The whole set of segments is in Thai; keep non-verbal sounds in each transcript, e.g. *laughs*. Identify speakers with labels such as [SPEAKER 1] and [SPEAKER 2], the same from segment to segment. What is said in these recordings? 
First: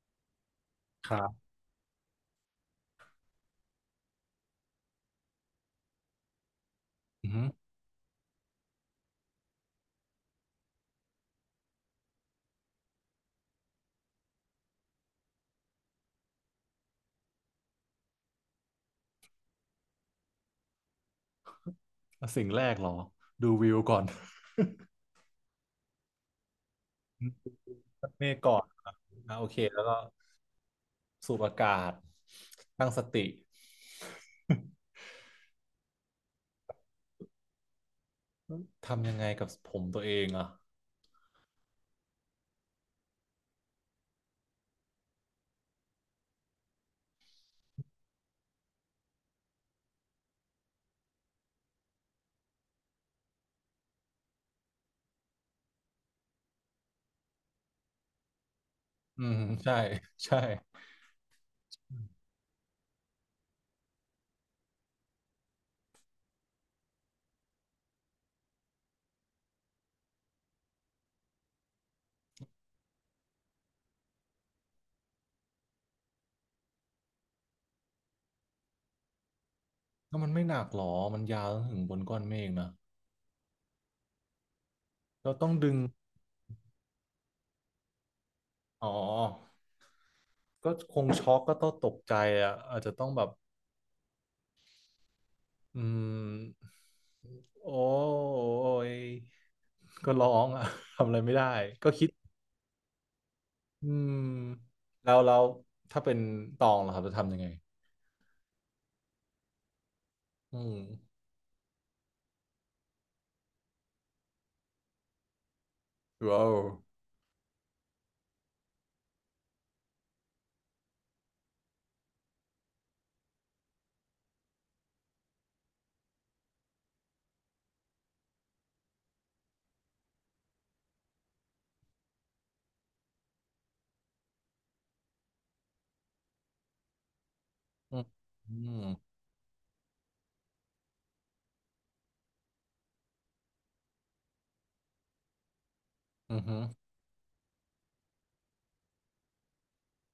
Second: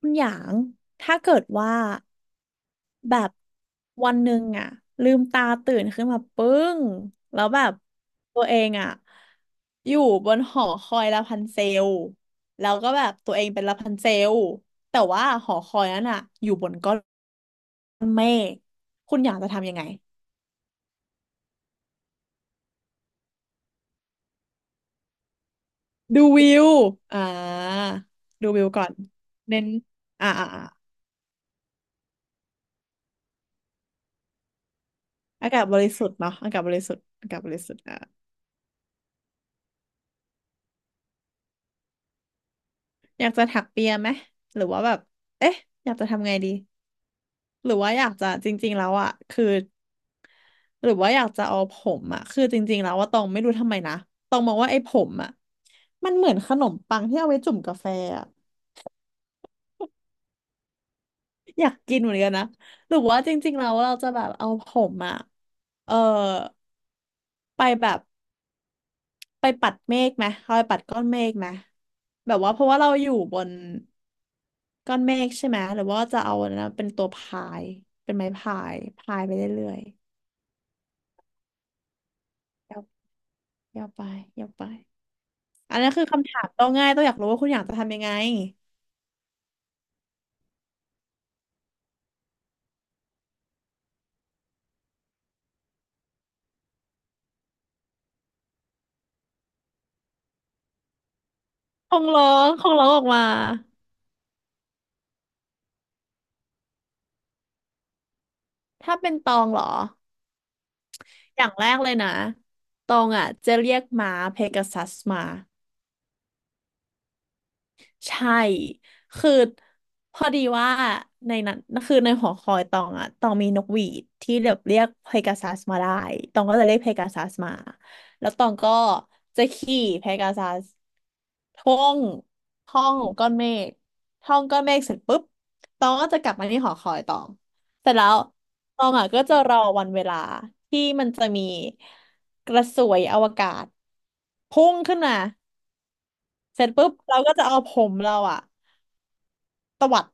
[SPEAKER 1] คุณหยาง
[SPEAKER 2] ค
[SPEAKER 1] ถ้า
[SPEAKER 2] รั
[SPEAKER 1] เกิด
[SPEAKER 2] บ
[SPEAKER 1] ว่าแบบวันหนึ่งอะลืมตาตื่นขึ้นมาปึ้ง
[SPEAKER 2] อือ
[SPEAKER 1] แล้
[SPEAKER 2] ฮึ
[SPEAKER 1] วแบบตัวเองอะอยู่บนหอคอยลาพันเซลแล้วก็แบบตัวเองเป็นลาพันเซลแต่ว่าหอคอยนั้นอะอยู่บนก้อนเมฆคุณหยางจะทำยังไง
[SPEAKER 2] สิ่งแรกเหรอดูวิวก่อน
[SPEAKER 1] ดูวิวอ่
[SPEAKER 2] *laughs*
[SPEAKER 1] า
[SPEAKER 2] ตับเมฆ
[SPEAKER 1] ดู
[SPEAKER 2] ก่อ
[SPEAKER 1] วิ
[SPEAKER 2] น
[SPEAKER 1] วก่อ
[SPEAKER 2] ครั
[SPEAKER 1] น
[SPEAKER 2] บอ่ะโอเค
[SPEAKER 1] เน้น
[SPEAKER 2] แล้วก็
[SPEAKER 1] อ่าอ่าอ่า
[SPEAKER 2] สูดอากาศตั้งสติ
[SPEAKER 1] อากาศบริสุทธิ์เนาะอากาศบริสุทธิ์อากาศบริสุทธิ์
[SPEAKER 2] *laughs* ทำยังไงกับผมตัวเองอ่ะ
[SPEAKER 1] อยากจะถักเปียไหมหรือว่าแบบเอ๊ะอยากจะทำไงดีหรือว่าอยากจะจริงๆแล้วอ่ะคือหรือว่าอยากจะเอาผมอ่ะคือจริงๆแล้วว่าตองไม่รู้ทำไมนะตองมองว่าไอ้ผมอ่ะมันเหมือนขนมปังที่เอาไว้จุ่มกาแฟอ่ะ
[SPEAKER 2] อืมใช่ใช่
[SPEAKER 1] อยากกินเหมือนกันนะหรือว่าจริงๆแล้วเราจะแบบเอาผมอ่ะเออไปแบบไปปัดเมฆไหมเอาไปปัดก้อนเมฆไหมแบบว่าเพราะว่าเราอยู่บน ก้อนเมฆใช่ไหมหรือว่าจะเอาอันนะเป็นตัวพายเป็นไม้พายพายไปเรื่อย
[SPEAKER 2] แล้วมันไม่หนักหรอมันยาวถึงบนก้อนเมฆนะ
[SPEAKER 1] ๆยาวยาวไปยาวไป
[SPEAKER 2] เราต้องดึ
[SPEAKER 1] อั
[SPEAKER 2] ง
[SPEAKER 1] นนั้นคือคำถามต้องง่ายต้องอยากรู้ว่าคุณอยากจะทำยังไง
[SPEAKER 2] อ๋อก็คงช็อกก็ต้องตกใจอ่ะอาจจะต้องแบบอืมโอ้ยก็ร้องอ่ะ *laughs* ทำอะไรไม่ได้ก็
[SPEAKER 1] ค
[SPEAKER 2] คิ
[SPEAKER 1] ง
[SPEAKER 2] ด
[SPEAKER 1] ร้องคงร้องออกมา
[SPEAKER 2] อืมแล้วแล้วถ้าเป็นตองล่ะครับจะทำยังไง
[SPEAKER 1] ถ้าเป็นตองเหรอ
[SPEAKER 2] อืม
[SPEAKER 1] อย่างแรกเลยนะตองอ่ะจะเรียกม้าเพกาซัสมา
[SPEAKER 2] ว้าว
[SPEAKER 1] ใช่คือพอดีว่าในนั้นคือในหอคอยตองอะตองมีนกหวีดที่แบบเรียกเพกาซัสมาได้ตองก็จะเรียกเพกาซัสมาแล้วตองก็จะขี่เพกาซัสท่องท่องก้อนเมฆท่องก้อนเมฆเสร็จปุ๊บตองก็จะกลับมาที่หอคอยตองเสร็จ
[SPEAKER 2] อืม
[SPEAKER 1] แล้ว
[SPEAKER 2] อื
[SPEAKER 1] ต
[SPEAKER 2] ม
[SPEAKER 1] องอะก็จะรอวันเวลาที่มันจะมีกระสวยอวกาศพุ่งขึ้นมา
[SPEAKER 2] อือฮึ
[SPEAKER 1] เสร็จปุ๊บเราก็จะเอาผมเราอะ ตวัด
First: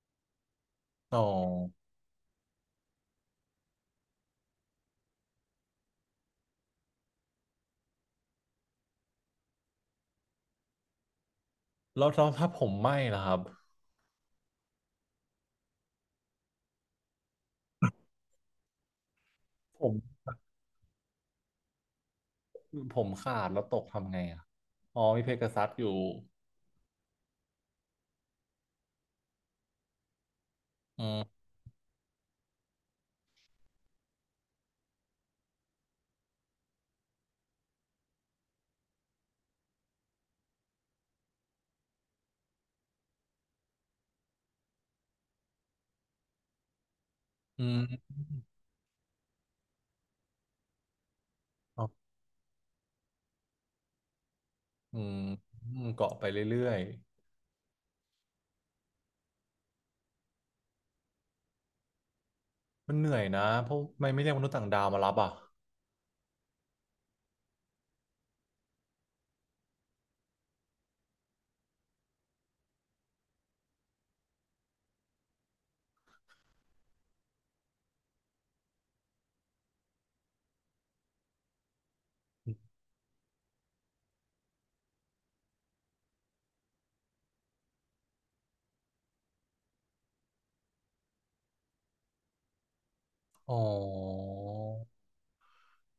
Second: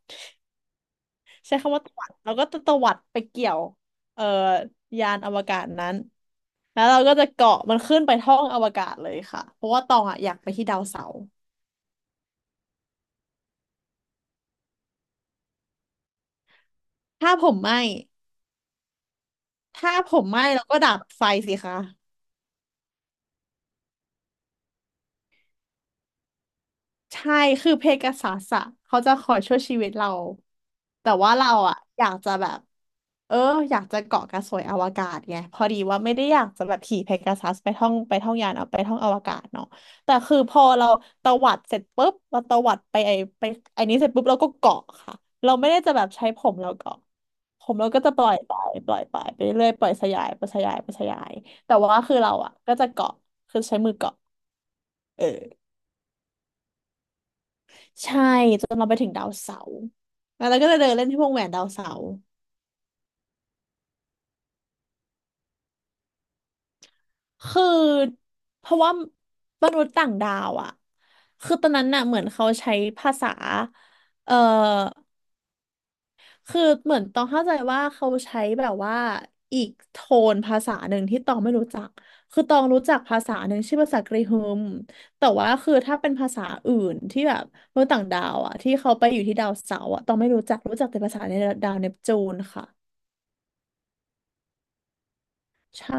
[SPEAKER 2] อ๋อ
[SPEAKER 1] ใช้คำว่าตวัดเราก็จะตวัดไปเกี่ยวเอ่อยานอวกาศนั้นแล้วเราก็จะเกาะมันขึ้นไปท้องอวกาศเลยค่ะเพราะว่าตองอ่ะอยากไปที่ดาวเสาร์
[SPEAKER 2] แล้วแล้วถ้าผมไหม้ล่ะครับ
[SPEAKER 1] ถ้าผมไหม้
[SPEAKER 2] ผ
[SPEAKER 1] ถ้าผ
[SPEAKER 2] ม
[SPEAKER 1] มไหม้เราก็ดับไฟสิคะ
[SPEAKER 2] ผมขาดแล้วตกทำไงอ่ะอ๋อมีเพกาซัสอยู่
[SPEAKER 1] ใช่ คือเพกาซัสอะเขาจะคอยช่วยชีวิตเรา
[SPEAKER 2] อื
[SPEAKER 1] แต่
[SPEAKER 2] ม
[SPEAKER 1] ว่าเราอะอยากจะแบบเอออยากจะเกาะกระสวยอวกาศไงพอดีว่าไม่ได้อยากจะแบบขี่เพกาซัสไปท่องไปท่องยานเอาไปท่องอวกาศเนาะแต่คือพอเราตวัดเสร็จปุ๊บเราตวัดไปไอไปไอนี้เสร็จปุ๊บเราก็เกาะค่ะเราไม่ได้จะแบบใช้ผมเราเกาะ
[SPEAKER 2] อื
[SPEAKER 1] ผมเราก็
[SPEAKER 2] ม
[SPEAKER 1] จะปล่อยไปปล่อยไปไปเรื่อยๆปล่อยสยายปล่อยสยายปล่อยสยายแต่
[SPEAKER 2] อ๋อ
[SPEAKER 1] ว่าคือเราอะก็จะเกาะคือใช้มือเกาะ
[SPEAKER 2] อืม
[SPEAKER 1] เออ
[SPEAKER 2] อืมเกาะไปเรื่อย
[SPEAKER 1] ใช่จนเราไปถึงดาวเสาร์แล้วเราก็จะเดินเล่นที่วงแหวนดาวเสาร์
[SPEAKER 2] ๆมันเหนื่อยนะ เพราะทำไม่ไม่เรียกมนุษย์ต่างดาวมารับอ่ะ
[SPEAKER 1] คือเพราะว่ามนุษย์ต่างดาวอ่ะคือตอนนั้นน่ะเหมือนเขาใช้ภาษาเอ่อคือเหมือนต้องเข้าใจว่าเขาใช้แบบว่าอีกโทนภาษาหนึ่งที่ตองไม่รู้จักคือตองรู้จักภาษาหนึ่งชื่อภาษากรีฮึมแต่ว่าคือถ้าเป็นภาษาอื่นที่แบบมนุษย์ต่างดาวอ่ะที่เขาไปอยู่ที่ดาวเสาร์อ่ะตองไม่รู้จักรู้จักแต่ภาษาในดาวเนปจูนค่ะ
[SPEAKER 2] อ๋อ
[SPEAKER 1] ใช่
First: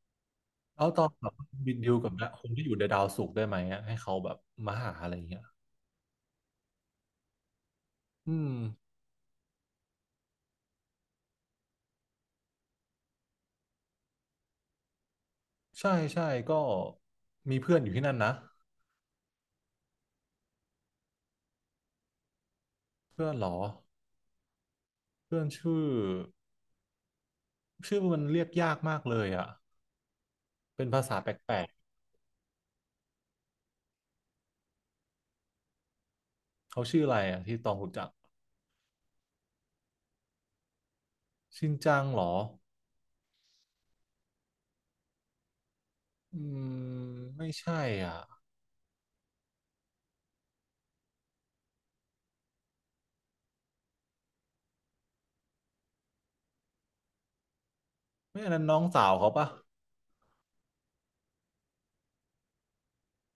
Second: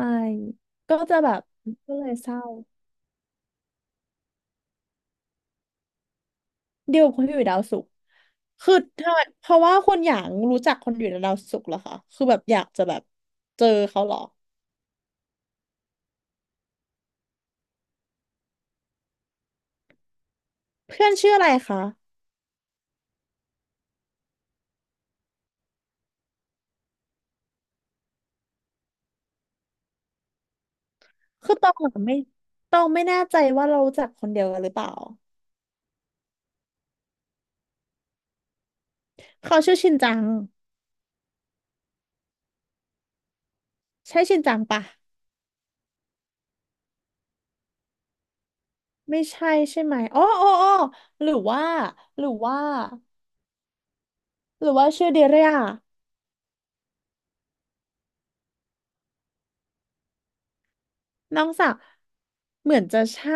[SPEAKER 2] แล้ว
[SPEAKER 1] ก็
[SPEAKER 2] ตอน
[SPEAKER 1] จะ
[SPEAKER 2] แบ
[SPEAKER 1] แบ
[SPEAKER 2] บ
[SPEAKER 1] บ
[SPEAKER 2] บินดิ
[SPEAKER 1] ก็
[SPEAKER 2] ว
[SPEAKER 1] เล
[SPEAKER 2] กั
[SPEAKER 1] ย
[SPEAKER 2] บนะ
[SPEAKER 1] เศร้า
[SPEAKER 2] คนที่อยู่ในดาวศุกร์ได้ไหมอะให้เขาแบบมาหาอะไรอย่างเงี้ย
[SPEAKER 1] เดียวกับคนที่อยู่ดาวศุกร์
[SPEAKER 2] อืม
[SPEAKER 1] คือถ้าเพราะว่าคนอย่างรู้จักคนอยู่ในดาวศุกร์เหรอคะคือแบบอยากจะแบบเจอเขาเหรอ
[SPEAKER 2] ใช่ใช่ก็มีเพื่อนอยู่ที่นั่นนะ
[SPEAKER 1] เพื่อนชื่ออะไรคะ
[SPEAKER 2] เพื่อนเหรอเพื่อนชื่อชื่อมันเรียกยากมากเลยอ่ะเป็นภาษาแป
[SPEAKER 1] คื
[SPEAKER 2] ล
[SPEAKER 1] อต
[SPEAKER 2] ก
[SPEAKER 1] องอะไม่ตองไม่แน่ใจว่าเรารู้จักคนเดียวกันหรือเปล่า
[SPEAKER 2] ๆเขาชื่ออะไรอ่ะที่ตองรู้จัก
[SPEAKER 1] เขาชื่อชินจัง
[SPEAKER 2] ชินจังเหรอ
[SPEAKER 1] ใช่ชินจังปะ
[SPEAKER 2] อืมไม่ใช่อ่ะ
[SPEAKER 1] ไม่ใช่ใช่ไหมอ๋ออ๋ออ๋อหรือว่าหรือว่าหรือว่าชื่อเดเรีย
[SPEAKER 2] ไม่อันนั้นน้องสาวเขาปะ
[SPEAKER 1] น้องสาวเหมือนจะใช่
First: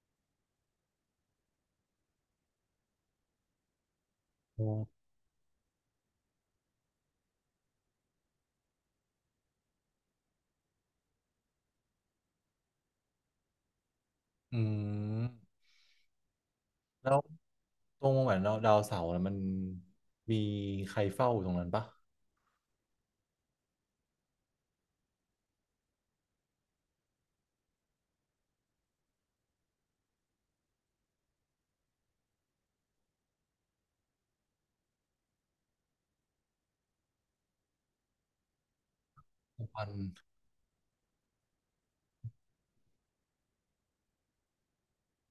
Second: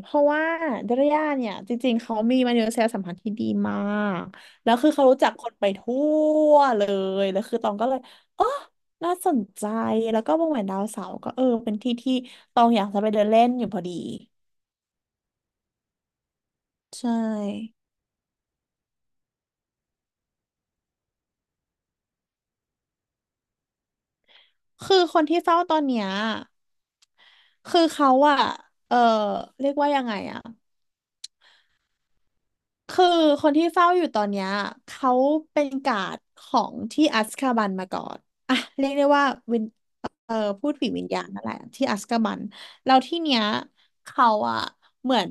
[SPEAKER 1] เพราะว่าดรย่าเนี่ยจริงๆ เขามีมนุษยสัมพันธ์ที่ดีมากแล้
[SPEAKER 2] โอ้
[SPEAKER 1] วคือเขารู้จักคนไปทั่วเลยแล้วคือตองก็เลยอ๋อน่าสนใจแล้วก็วงแหวนดาวเสาร์ก็เออเป็นที่ที่ตองอยากจะไปเดินเล่นอยู่พอดี
[SPEAKER 2] อืม
[SPEAKER 1] ใช
[SPEAKER 2] แล้ว
[SPEAKER 1] ่
[SPEAKER 2] ตรงเหมือนเราดาวเสาร์น่ะมันมีใครเฝ้าอยู่ตรงนั้นปะ
[SPEAKER 1] คือคนที่เฝ้าตอนเนี้ยคือเขาอะเออเรียกว่ายังไงอะ คือคนที่เฝ้าอยู่ตอนเนี้ยเขาเป็นการ์ดของที่อัซคาบันมาก่อนอ่ะเรียกได้ว่าวิน
[SPEAKER 2] วัน
[SPEAKER 1] เอ่อพูดผีวิญญาณนั่นแหละที่อัซคาบันแล้วที่เนี้ยเขาอะเหมือน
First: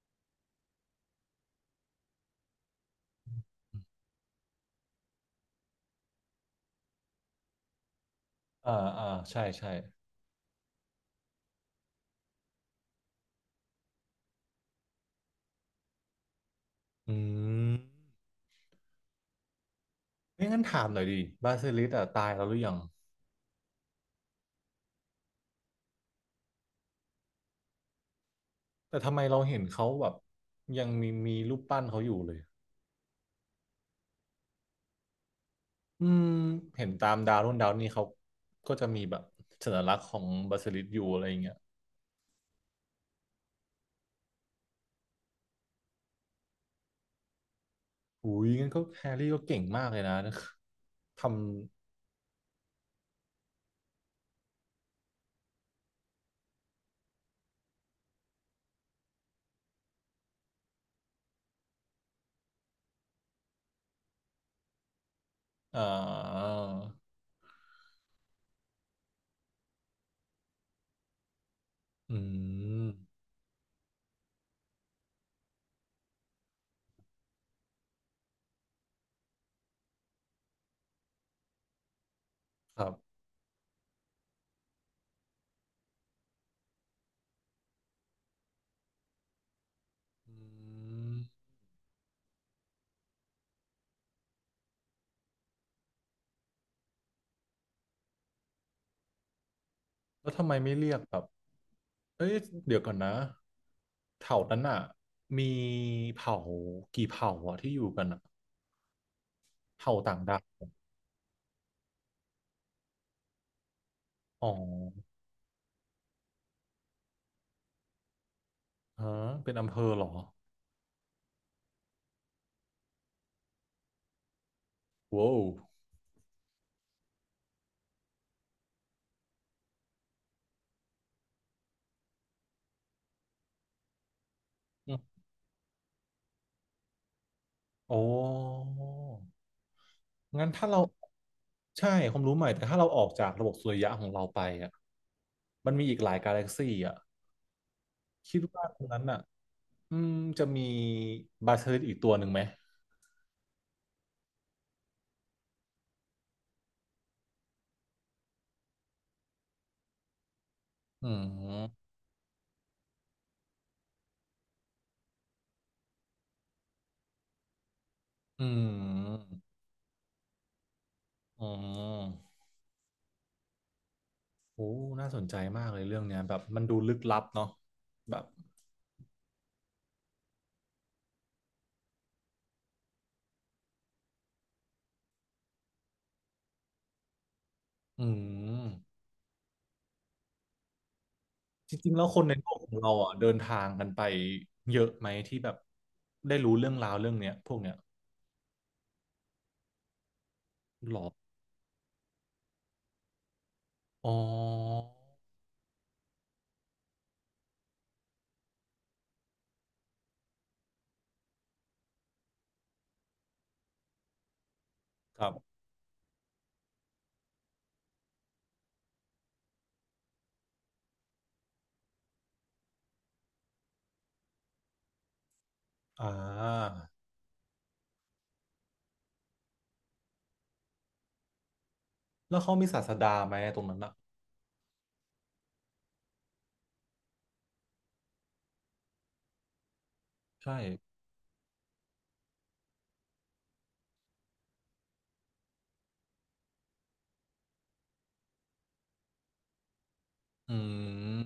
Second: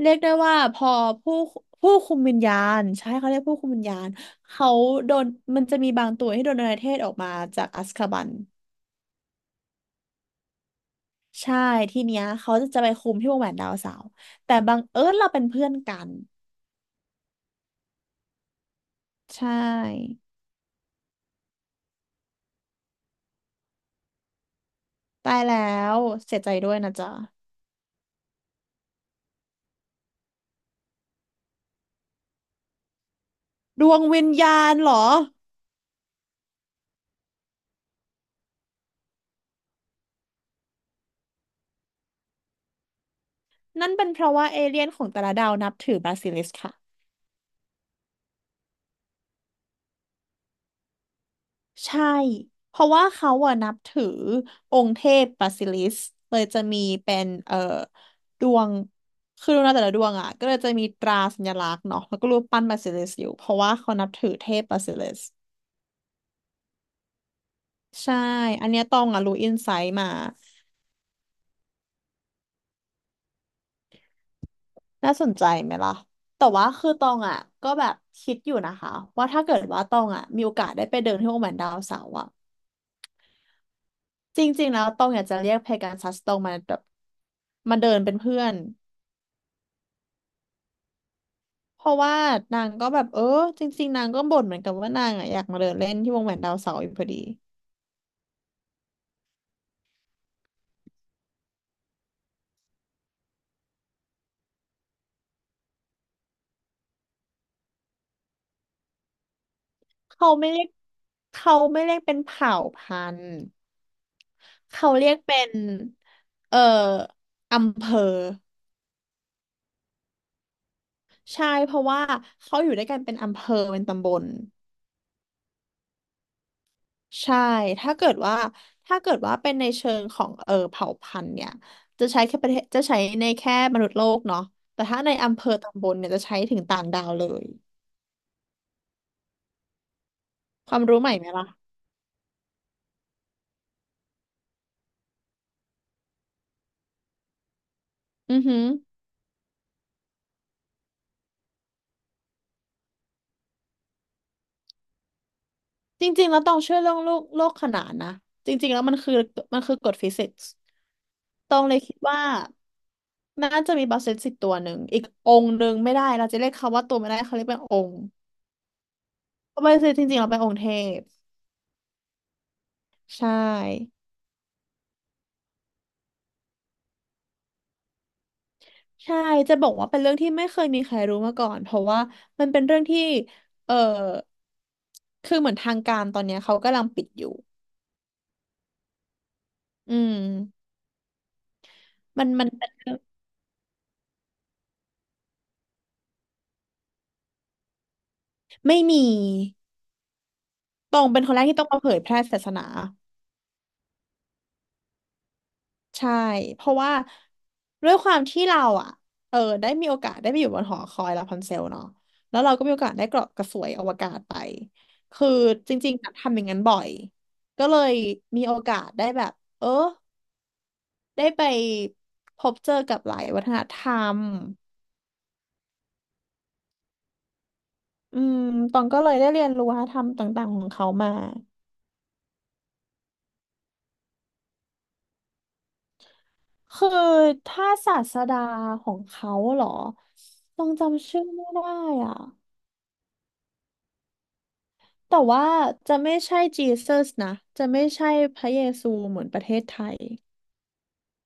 [SPEAKER 1] เรียกได้ว่าพอผู้ผู้คุมวิญญาณใช่เขาเรียกผู้คุมวิญญาณเขาโดนมันจะมีบางตัวที่โดนอนาเทศออกมาจากอัซคาบัน
[SPEAKER 2] อ่าอ่าใช่ใช่
[SPEAKER 1] ใช่ที่เนี้ยเขาจะไปคุมที่วงแหวนดาวเสาร์แต่บังเอิญเราเป็นเพื่อนกัน
[SPEAKER 2] อืม
[SPEAKER 1] ใช่
[SPEAKER 2] ไม่งั้นถามหน่อยดิบาซิลิสอ่ะตายแล้วหรือยัง
[SPEAKER 1] ตายแล้วเสียใจด้วยนะจ๊ะ
[SPEAKER 2] แต่ทำไมเราเห็นเขาแบบยังมีรูปปั้นเขาอยู่เลย
[SPEAKER 1] ดวงวิญญาณเหรอ
[SPEAKER 2] อืมเห็นตามดาวนู่นดาวนี่เขาก็จะมีแบบสัญลักษณ์ของบาสิลิสอยู่อะไรอย่างเงี้ย
[SPEAKER 1] นั่นเป็นเพราะว่าเอเลี่ยนของแต่ละดาวนับถือบาซิลิสค่ะ
[SPEAKER 2] อุ้ยงั้นก็แฮร์รี่ก็เก่งมากเลยนะท
[SPEAKER 1] ใช่เพราะว่าเขาอะนับถือองค์เทพบาซิลิสเลยจะมีเป็นดวงคือดวงดาวแต่ละดวงอะก็เลยจะมีตราสัญลักษณ์เนาะแล้วก็รูปปั้นบาซิลิสอยู่เพราะว่าเขานับถือเทพบาซิลิส
[SPEAKER 2] ำ
[SPEAKER 1] ใช่อันเนี้ยตองอะรู้อินไซต์มา
[SPEAKER 2] อืม
[SPEAKER 1] น่าสนใจไหมล่ะแต่ว่าคือตองอ่ะก็แบบคิดอยู่นะคะว่าถ้าเกิดว่าตองอ่ะมีโอกาสได้ไปเดินที่โอแมนดาวเสาร์อ่ะ
[SPEAKER 2] ครับ
[SPEAKER 1] จริงๆแล้วตองอยากจะเรียกเพกาซัสตองมาแบบมาเดินเป็นเพื่อน
[SPEAKER 2] อืม
[SPEAKER 1] เพราะว่านางก็แบบจริงๆนางก็บ่นเหมือนกันว่านางอ่ะอยากมาเดินเล่นที่วงแหวนดาวเสาร์อยู่พอดี
[SPEAKER 2] แล้วทำไมไม่เรียกแบบเอ้ยเดี๋ยวก่อนนะเผ่านั้นอ่ะมีเผ่ากี่เผ่าอ่ะที่อยู่กันอ่ะเผ่าต่าง
[SPEAKER 1] เขา
[SPEAKER 2] ดาว
[SPEAKER 1] ไม่เรียกเขาไม่เรียกเป็นเผ่าพันธุ์
[SPEAKER 2] อ๋
[SPEAKER 1] เขา
[SPEAKER 2] อ
[SPEAKER 1] เรียกเป็นเอ่ออำเภอ
[SPEAKER 2] ฮะเป็นอำเภอเหรอ
[SPEAKER 1] ใช่เพราะว่าเขาอยู่ด้วยกันเป็นอำเภอเป็นตำบล
[SPEAKER 2] ว้าว
[SPEAKER 1] ใช่ ถ้าเกิดว่า เป็นในเชิงของเผ่าพันธุ์เนี่ยจะใช้แค่ประเทศจะใช้ในแค่มนุษย์โลกเนาะแต่
[SPEAKER 2] อื
[SPEAKER 1] ถ้าใน
[SPEAKER 2] ม
[SPEAKER 1] อำเภอตำบลเนี่ยจะใช้ถึงต่างดาวเลย
[SPEAKER 2] อ๋องั้นถ้า
[SPEAKER 1] ค
[SPEAKER 2] เรา
[SPEAKER 1] วามรู้ใหม่ไหมล่ะ
[SPEAKER 2] ใช่ความรู้ใหม่แต่ถ้าเราออกจากระบบสุริยะของเราไปอ่ะมันมีอีกหลายกาแล็กซี่อ่ะ
[SPEAKER 1] อื
[SPEAKER 2] คิด
[SPEAKER 1] อหื
[SPEAKER 2] ว่า
[SPEAKER 1] อ
[SPEAKER 2] ตรงนั้นอ่ะอืมจะมีบาเทอร์อีกตัวหนึ่งไหม
[SPEAKER 1] จริงๆแล้วต้องเชื่อเรื่องโลกโลกขนานนะ จริงๆแล้วมันคือกฎฟิสิกส์
[SPEAKER 2] อื
[SPEAKER 1] ต้องเลย
[SPEAKER 2] ม
[SPEAKER 1] คิดว่าน่าจะมีบาเซตสิบตัวหนึ่งอีกองค์หนึ่งไม่ได้เราจะเรียกเขาว่าตัวไม่ได้เขาเรียกเป็นองค์
[SPEAKER 2] อืม
[SPEAKER 1] เพราะบาเซตจริงๆเราเป็นองค์เทพ
[SPEAKER 2] อืม
[SPEAKER 1] ใช่
[SPEAKER 2] โอ้น่าสนใจมากเลยเรื่องเนี้ย แบบมันดูลึกลับเนาะแบบ
[SPEAKER 1] ใช่จะบอกว่าเป็นเรื่องที่ไม่เคยมีใครรู้มาก่อนเพราะว่ามันเป็นเรื่องที่เออคือเหมือนทางการตอนเนี้ยเขากำลังปิดอยู่
[SPEAKER 2] อืม
[SPEAKER 1] อืม
[SPEAKER 2] จริงๆแล้วค
[SPEAKER 1] มั
[SPEAKER 2] น
[SPEAKER 1] น
[SPEAKER 2] ใน
[SPEAKER 1] มั
[SPEAKER 2] โล
[SPEAKER 1] น
[SPEAKER 2] กข
[SPEAKER 1] เป็น
[SPEAKER 2] องเรา
[SPEAKER 1] เรื่อง
[SPEAKER 2] อ่ะเดินทางกันไปเยอะไหมที่แบบได้รู้เรื่องราวเรื่องเนี้ยพวกเนี้ย
[SPEAKER 1] ไม่มี
[SPEAKER 2] ห
[SPEAKER 1] ต
[SPEAKER 2] ร
[SPEAKER 1] อ
[SPEAKER 2] อ
[SPEAKER 1] งเป็นคนแรกที่ต้องมาเผยแพร่ศาสนา
[SPEAKER 2] อ๋อ
[SPEAKER 1] ใช่เพราะว่าด้วยความที่เราอ่ะได้มีโอกาสได้ไปอยู่บนหอคอยลาพันเซลเนาะแล้วเราก็มีโอกาสได้เกาะกระสวยอวกาศไป
[SPEAKER 2] ค
[SPEAKER 1] คื
[SPEAKER 2] รั
[SPEAKER 1] อ
[SPEAKER 2] บ
[SPEAKER 1] จริงๆอะทำอย่างนั้นบ่อยก็เลยมีโอกาสได้แบบเออ ได้ไปพบเจอกับหลายวัฒนธรรม
[SPEAKER 2] อ่า
[SPEAKER 1] อืมตองก็เลยได้เรียนรู้วัฒนธรรมต่างๆของเขามา
[SPEAKER 2] แล้วเขามีศาสดาไหมตรงนั้นอ่ะ
[SPEAKER 1] คือถ้าศาสดาของเขาเหรอ
[SPEAKER 2] ใช่
[SPEAKER 1] ต้องจำชื่อไม่ได้อ่ะแต่ว่าจะไม่ใช่จีเซสนะจะไม่ใช่พระเยซูเหมือนประเทศไทย
[SPEAKER 2] อืม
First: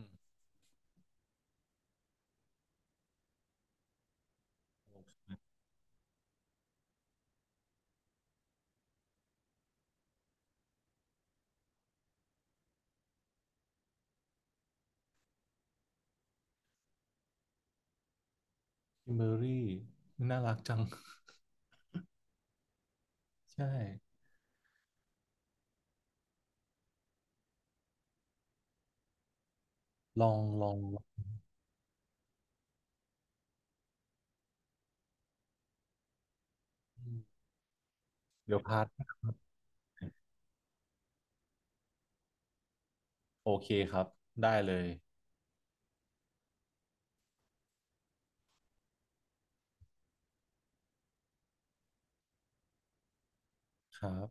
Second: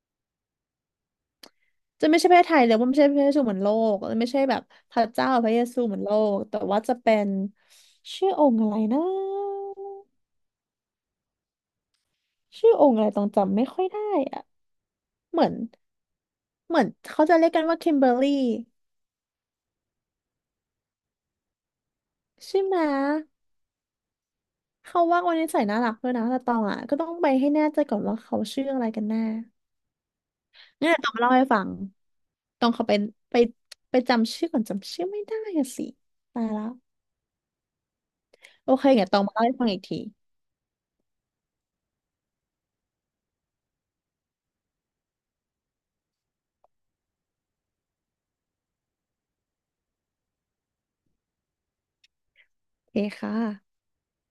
[SPEAKER 1] จะไม่ใช่ประเทศไทยเลยว่าไม่ใช่พระเยซูเหมือนโลกไม่ใช่แบบพระเจ้าพระเยซูเหมือนโลกแต่ว่าจะเป็นชื่อองค์อะไรนะชื่อองค์อะไรต้องจำไม่ค่อยได้อะ เหมือนเหมือนเขาจะเรียกกันว่าคิมเบอร์รี่
[SPEAKER 2] คิมเบอรี่น่ารักจัง *laughs*
[SPEAKER 1] ใช่ไหม
[SPEAKER 2] ใช่
[SPEAKER 1] เขาว่าวันนี้ใส่น่ารักด้วยนะแต่ตองอ่ะก็ต้องไปให้แน่ใจก่อนว่าเขาชื่ออะไรกันแน่
[SPEAKER 2] ลองลอง
[SPEAKER 1] เนี่ย
[SPEAKER 2] ลอ
[SPEAKER 1] ต้องมา
[SPEAKER 2] ง
[SPEAKER 1] เล่าให้ฟังต้องเขาไปไปจำชื่อก่อนจำชื่อไม่ได้อะสิตายละ
[SPEAKER 2] เดี๋ยว
[SPEAKER 1] โอ
[SPEAKER 2] พั
[SPEAKER 1] เค
[SPEAKER 2] ด
[SPEAKER 1] เดี๋ยวต้องมาเล่าให้ฟังอีกที
[SPEAKER 2] โอเคครับได้เลย
[SPEAKER 1] โอเคค่ะ
[SPEAKER 2] ครับ